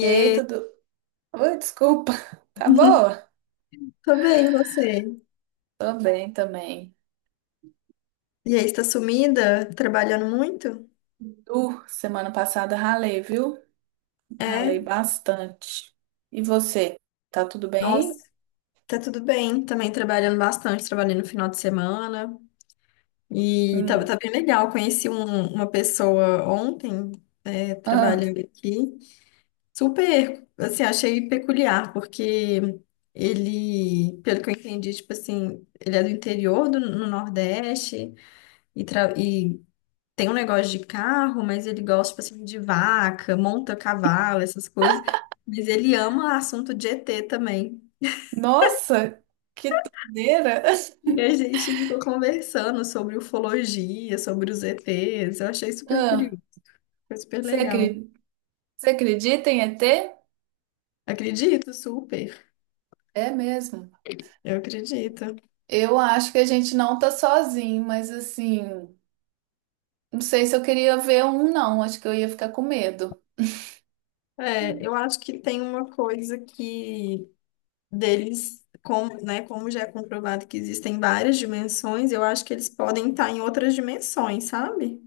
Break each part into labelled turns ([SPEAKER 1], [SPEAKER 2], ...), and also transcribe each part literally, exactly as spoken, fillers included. [SPEAKER 1] Ei, tudo. Oi, desculpa. Tá boa?
[SPEAKER 2] tô bem, e você?
[SPEAKER 1] Tô bem também.
[SPEAKER 2] E aí, está sumida? Trabalhando muito?
[SPEAKER 1] Uh, semana passada ralei, viu? Ralei
[SPEAKER 2] É,
[SPEAKER 1] bastante. E você? Tá tudo
[SPEAKER 2] nossa,
[SPEAKER 1] bem?
[SPEAKER 2] tá tudo bem. Também trabalhando bastante, trabalhei no final de semana. E tá,
[SPEAKER 1] Hum.
[SPEAKER 2] tá bem legal. Conheci um- uma pessoa ontem, é,
[SPEAKER 1] Ah,
[SPEAKER 2] trabalhando aqui. Super, assim, achei peculiar, porque ele, pelo que eu entendi, tipo assim, ele é do interior do, no Nordeste e, tra- e tem um negócio de carro, mas ele gosta, tipo assim, de vaca, monta cavalo, essas coisas. Mas ele ama assunto de E T também.
[SPEAKER 1] nossa, que doideira!
[SPEAKER 2] E a gente ficou conversando sobre ufologia, sobre os E Ts. Eu achei super
[SPEAKER 1] Ah,
[SPEAKER 2] curioso, foi super
[SPEAKER 1] você
[SPEAKER 2] legal.
[SPEAKER 1] acredita? Você acredita em E T?
[SPEAKER 2] Acredito, super.
[SPEAKER 1] É mesmo.
[SPEAKER 2] Eu acredito.
[SPEAKER 1] Eu acho que a gente não tá sozinho, mas assim, não sei se eu queria ver um, não. Acho que eu ia ficar com medo.
[SPEAKER 2] É, eu acho que tem uma coisa que deles, como, né, como já é comprovado que existem várias dimensões, eu acho que eles podem estar em outras dimensões, sabe?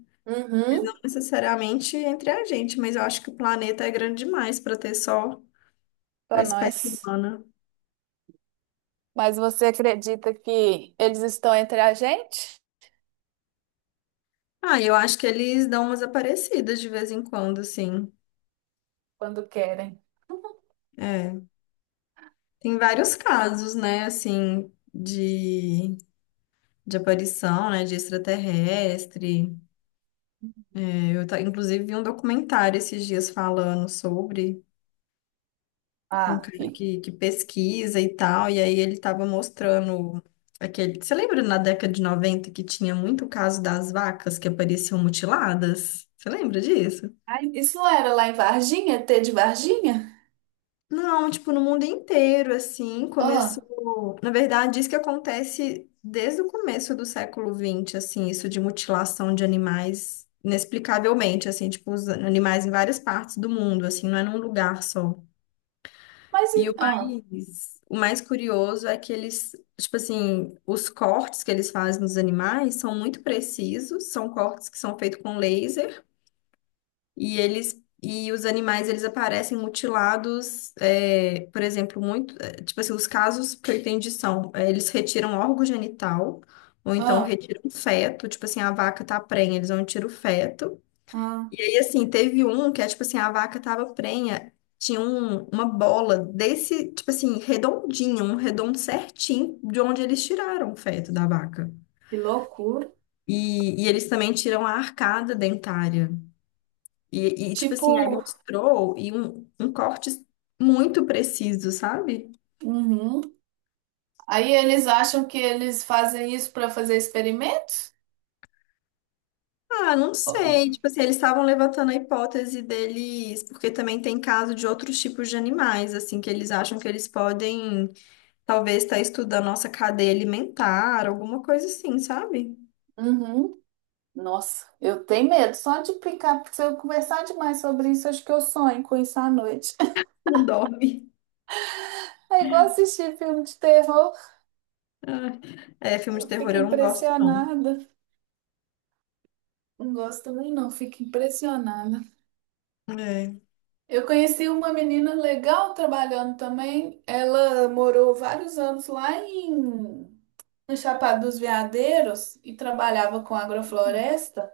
[SPEAKER 2] Mas não
[SPEAKER 1] Uhum.
[SPEAKER 2] necessariamente entre a gente, mas eu acho que o planeta é grande demais para ter só a
[SPEAKER 1] Pra
[SPEAKER 2] espécie
[SPEAKER 1] nós.
[SPEAKER 2] humana.
[SPEAKER 1] Mas você acredita que eles estão entre a gente
[SPEAKER 2] Ah, eu acho que eles dão umas aparecidas de vez em quando, assim.
[SPEAKER 1] quando querem?
[SPEAKER 2] É. Tem vários casos, né, assim, de, de aparição, né, de extraterrestre. É, eu, ta- inclusive, vi um documentário esses dias falando sobre. Um
[SPEAKER 1] Ah,
[SPEAKER 2] cara
[SPEAKER 1] fi.
[SPEAKER 2] que, que pesquisa e tal, e aí ele tava mostrando aquele. Você lembra na década de noventa que tinha muito caso das vacas que apareciam mutiladas? Você lembra disso?
[SPEAKER 1] Ai, isso não era lá em Varginha, T de Varginha?
[SPEAKER 2] Não, tipo, no mundo inteiro, assim,
[SPEAKER 1] Ah,
[SPEAKER 2] começou. Na verdade, isso que acontece desde o começo do século vinte assim, isso de mutilação de animais inexplicavelmente, assim, tipo, os animais em várias partes do mundo, assim, não é num lugar só.
[SPEAKER 1] mas
[SPEAKER 2] E o
[SPEAKER 1] e- ah,
[SPEAKER 2] mais, o mais curioso é que eles, tipo assim, os cortes que eles fazem nos animais são muito precisos, são cortes que são feitos com laser, e eles e os animais eles aparecem mutilados, é, por exemplo, muito, é, tipo assim, os casos que eu entendi são, é, eles retiram órgão genital, ou então
[SPEAKER 1] ah,
[SPEAKER 2] retiram feto, tipo assim, a vaca tá prenha, eles vão tirar o feto.
[SPEAKER 1] ah,
[SPEAKER 2] E aí, assim, teve um que é tipo assim, a vaca tava prenha, tinha um- uma bola desse, tipo assim, redondinho, um redondo certinho de onde eles tiraram o feto da vaca.
[SPEAKER 1] que loucura.
[SPEAKER 2] E, e eles também tiram a arcada dentária. E, e, tipo assim, aí
[SPEAKER 1] Tipo,
[SPEAKER 2] mostrou e um, um corte muito preciso, sabe?
[SPEAKER 1] uhum. Aí eles acham que eles fazem isso para fazer experimentos?
[SPEAKER 2] Ah, não
[SPEAKER 1] Oh,
[SPEAKER 2] sei. Tipo assim, eles estavam levantando a hipótese deles, porque também tem caso de outros tipos de animais, assim, que eles acham que eles podem. Talvez tá estudando nossa cadeia alimentar, alguma coisa assim, sabe?
[SPEAKER 1] uhum. Nossa, eu tenho medo só de picar, porque se eu conversar demais sobre isso, acho que eu sonho com isso à noite.
[SPEAKER 2] Não dorme.
[SPEAKER 1] É igual assistir filme de terror,
[SPEAKER 2] Ai, é, filme de
[SPEAKER 1] eu
[SPEAKER 2] terror
[SPEAKER 1] fico
[SPEAKER 2] eu não gosto, não.
[SPEAKER 1] impressionada. Não gosto também não, fico impressionada.
[SPEAKER 2] É.
[SPEAKER 1] Eu conheci uma menina legal trabalhando também. Ela morou vários anos lá em no Chapada dos Veadeiros e trabalhava com agrofloresta.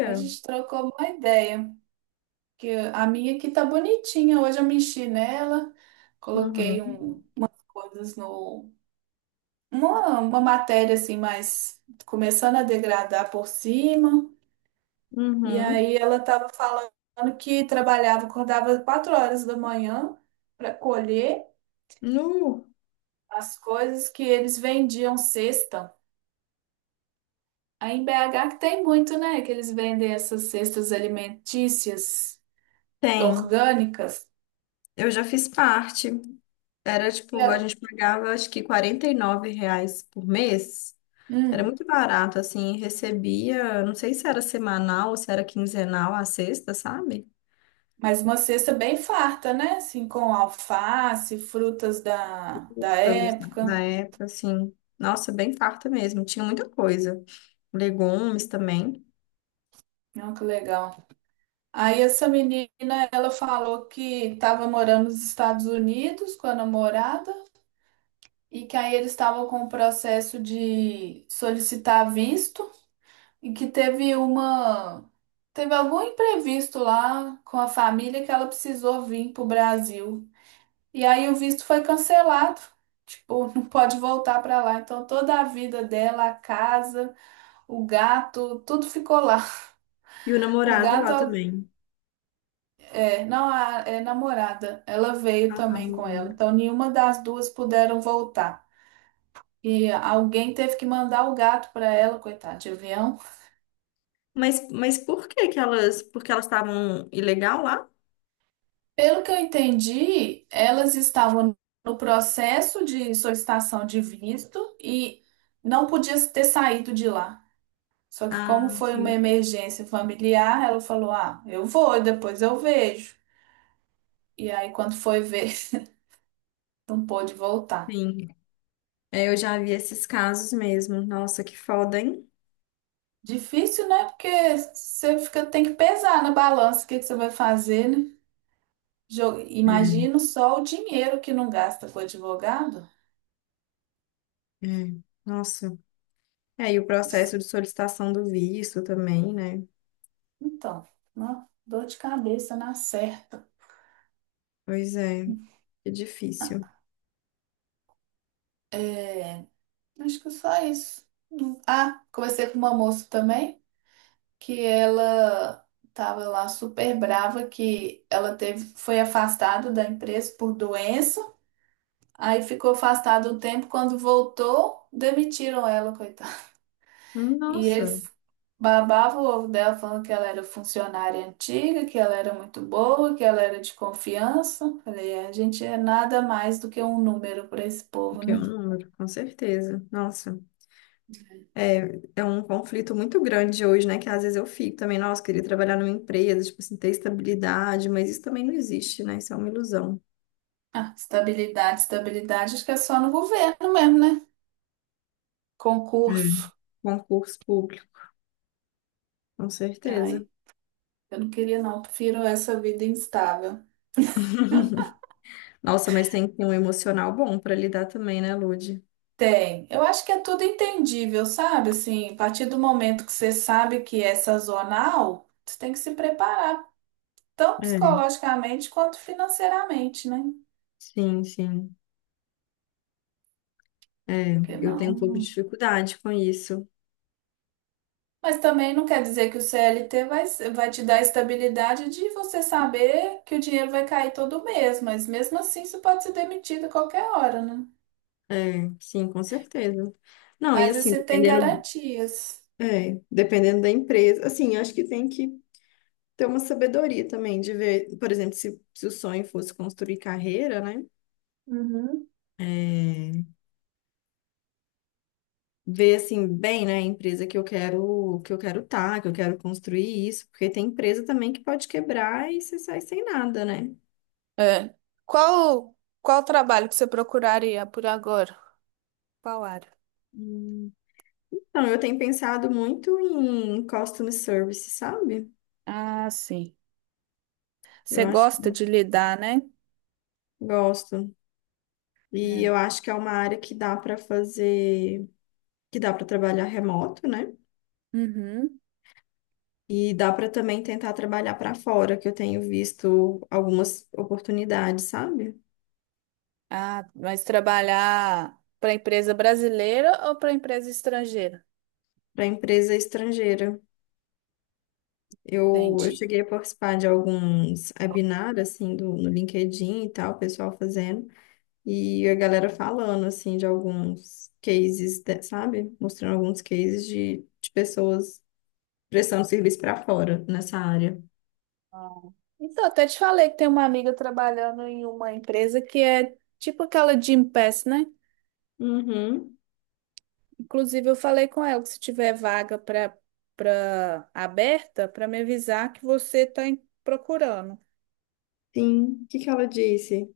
[SPEAKER 1] A gente trocou uma ideia, que a minha aqui tá bonitinha. Hoje eu mexi nela, coloquei
[SPEAKER 2] uhum,
[SPEAKER 1] um coisas no uma, uma matéria assim, mas começando a degradar por cima. E
[SPEAKER 2] uhum.
[SPEAKER 1] aí ela estava falando que trabalhava, acordava quatro horas da manhã para colher
[SPEAKER 2] Nu,
[SPEAKER 1] as coisas que eles vendiam cesta. Aí em B H que tem muito, né? Que eles vendem essas cestas alimentícias
[SPEAKER 2] tem.
[SPEAKER 1] orgânicas.
[SPEAKER 2] Eu já fiz parte. Era
[SPEAKER 1] E
[SPEAKER 2] tipo,
[SPEAKER 1] a-
[SPEAKER 2] a gente pagava acho que quarenta e nove reais por mês. Era
[SPEAKER 1] hum,
[SPEAKER 2] muito barato, assim, recebia, não sei se era semanal ou se era quinzenal a sexta, sabe?
[SPEAKER 1] mas uma cesta bem farta, né? Assim, com alface, frutas da, da
[SPEAKER 2] Toda na
[SPEAKER 1] época.
[SPEAKER 2] época, assim. Nossa, bem farta mesmo. Tinha muita coisa. Legumes também.
[SPEAKER 1] Olha que legal. Aí essa menina, ela falou que estava morando nos Estados Unidos com a namorada e que aí eles estavam com o processo de solicitar visto e que teve uma teve algum imprevisto lá com a família que ela precisou vir pro Brasil. E aí o visto foi cancelado. Tipo, não pode voltar para lá. Então toda a vida dela, a casa, o gato, tudo ficou lá.
[SPEAKER 2] E o
[SPEAKER 1] O
[SPEAKER 2] namorado lá
[SPEAKER 1] gato
[SPEAKER 2] também.
[SPEAKER 1] é, não a é namorada, ela veio
[SPEAKER 2] Ah, tá,
[SPEAKER 1] também com ela.
[SPEAKER 2] namorando.
[SPEAKER 1] Então nenhuma das duas puderam voltar. E alguém teve que mandar o gato para ela, coitada, de avião.
[SPEAKER 2] Mas, mas por que que elas... Porque elas estavam ilegal lá?
[SPEAKER 1] Pelo que eu entendi, elas estavam no processo de solicitação de visto e não podia ter saído de lá. Só que
[SPEAKER 2] Ah,
[SPEAKER 1] como foi uma
[SPEAKER 2] sim,
[SPEAKER 1] emergência familiar, ela falou: "Ah, eu vou, depois eu vejo". E aí quando foi ver, não pôde voltar.
[SPEAKER 2] sim. É, eu já vi esses casos mesmo. Nossa, que foda, hein?
[SPEAKER 1] Difícil, né? Porque você fica, tem que pesar na balança o que que você vai fazer, né? Jo- Imagina só o dinheiro que não gasta com o advogado.
[SPEAKER 2] É, é. Nossa. É, e o processo de solicitação do visto também, né?
[SPEAKER 1] Então, ó, dor de cabeça na certa.
[SPEAKER 2] Pois é, é difícil.
[SPEAKER 1] É, acho que só isso. Hum, ah, conversei com uma moça também, que ela tava lá super brava, que ela teve, foi afastada da empresa por doença, aí ficou afastada um tempo, quando voltou, demitiram ela, coitada. E
[SPEAKER 2] Nossa,
[SPEAKER 1] eles babavam o ovo dela, falando que ela era funcionária antiga, que ela era muito boa, que ela era de confiança. Falei, "É, a gente é nada mais do que um número para esse povo,
[SPEAKER 2] que é
[SPEAKER 1] né?
[SPEAKER 2] um número, com certeza. Nossa. É, é um conflito muito grande hoje, né? Que às vezes eu fico também, nossa, queria trabalhar numa empresa, tipo assim, ter estabilidade, mas isso também não existe, né? Isso é uma ilusão.
[SPEAKER 1] Ah, estabilidade, estabilidade, acho que é só no governo mesmo, né?
[SPEAKER 2] Hum.
[SPEAKER 1] Concurso.
[SPEAKER 2] Concurso público, com certeza.
[SPEAKER 1] Ai, eu não queria não, prefiro essa vida instável.
[SPEAKER 2] Nossa, mas tem que ter um emocional bom para lidar também, né, Lud?
[SPEAKER 1] Tem. Eu acho que é tudo entendível, sabe? Assim, a partir do momento que você sabe que é sazonal, você tem que se preparar, tanto
[SPEAKER 2] É,
[SPEAKER 1] psicologicamente quanto financeiramente, né?
[SPEAKER 2] sim, sim. É,
[SPEAKER 1] Porque
[SPEAKER 2] eu tenho um pouco de
[SPEAKER 1] não.
[SPEAKER 2] dificuldade com isso.
[SPEAKER 1] Mas também não quer dizer que o C L T vai, ser- vai te dar a estabilidade de você saber que o dinheiro vai cair todo mês, mas mesmo assim você pode ser demitido a qualquer hora, né?
[SPEAKER 2] É, sim, com certeza. Não, e
[SPEAKER 1] Mas
[SPEAKER 2] assim,
[SPEAKER 1] você tem
[SPEAKER 2] dependendo,
[SPEAKER 1] garantias.
[SPEAKER 2] é, dependendo da empresa, assim, acho que tem que ter uma sabedoria também de ver, por exemplo, se, se o sonho fosse construir carreira, né?
[SPEAKER 1] Uhum.
[SPEAKER 2] É, ver assim bem, né, a empresa que eu quero que eu quero estar, que eu quero construir isso, porque tem empresa também que pode quebrar e você sai sem nada, né?
[SPEAKER 1] É. Qual, qual trabalho que você procuraria por agora? Qual área?
[SPEAKER 2] Hum, então, eu tenho pensado muito em customer service, sabe?
[SPEAKER 1] Ah, sim.
[SPEAKER 2] Eu
[SPEAKER 1] Você
[SPEAKER 2] acho que
[SPEAKER 1] gosta
[SPEAKER 2] eu
[SPEAKER 1] de lidar, né?
[SPEAKER 2] gosto. E
[SPEAKER 1] É.
[SPEAKER 2] eu acho que é uma área que dá para fazer, que dá para trabalhar remoto, né?
[SPEAKER 1] Uhum.
[SPEAKER 2] E dá para também tentar trabalhar para fora, que eu tenho visto algumas oportunidades, sabe?
[SPEAKER 1] Ah, mas trabalhar para empresa brasileira ou para empresa estrangeira?
[SPEAKER 2] Para empresa estrangeira. Eu, eu
[SPEAKER 1] Entendi.
[SPEAKER 2] cheguei a participar de alguns webinars, assim, do, no LinkedIn e tal, o pessoal fazendo, e a galera falando, assim, de alguns cases, de- sabe? Mostrando alguns cases de, de pessoas prestando serviço para fora nessa área.
[SPEAKER 1] Ah. Então, até te falei que tem uma amiga trabalhando em uma empresa que é tipo aquela Gympass, né?
[SPEAKER 2] Uhum,
[SPEAKER 1] Inclusive, eu falei com ela que se tiver vaga para para aberta, para me avisar que você está procurando.
[SPEAKER 2] sim. O que que ela disse?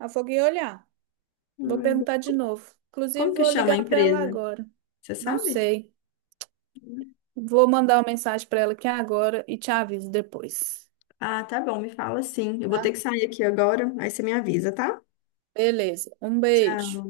[SPEAKER 1] Ela falou que ia olhar. Vou
[SPEAKER 2] Ai, bo-
[SPEAKER 1] perguntar de novo. Inclusive,
[SPEAKER 2] Como que
[SPEAKER 1] vou
[SPEAKER 2] chama a
[SPEAKER 1] ligar para ela
[SPEAKER 2] empresa?
[SPEAKER 1] agora.
[SPEAKER 2] Você
[SPEAKER 1] Não
[SPEAKER 2] sabe?
[SPEAKER 1] sei. Vou mandar uma mensagem para ela aqui agora e te aviso depois,
[SPEAKER 2] Ah, tá bom, me fala sim. Eu vou ter
[SPEAKER 1] tá?
[SPEAKER 2] que sair aqui agora, aí você me avisa, tá?
[SPEAKER 1] Beleza. Um beijo.
[SPEAKER 2] Tchau.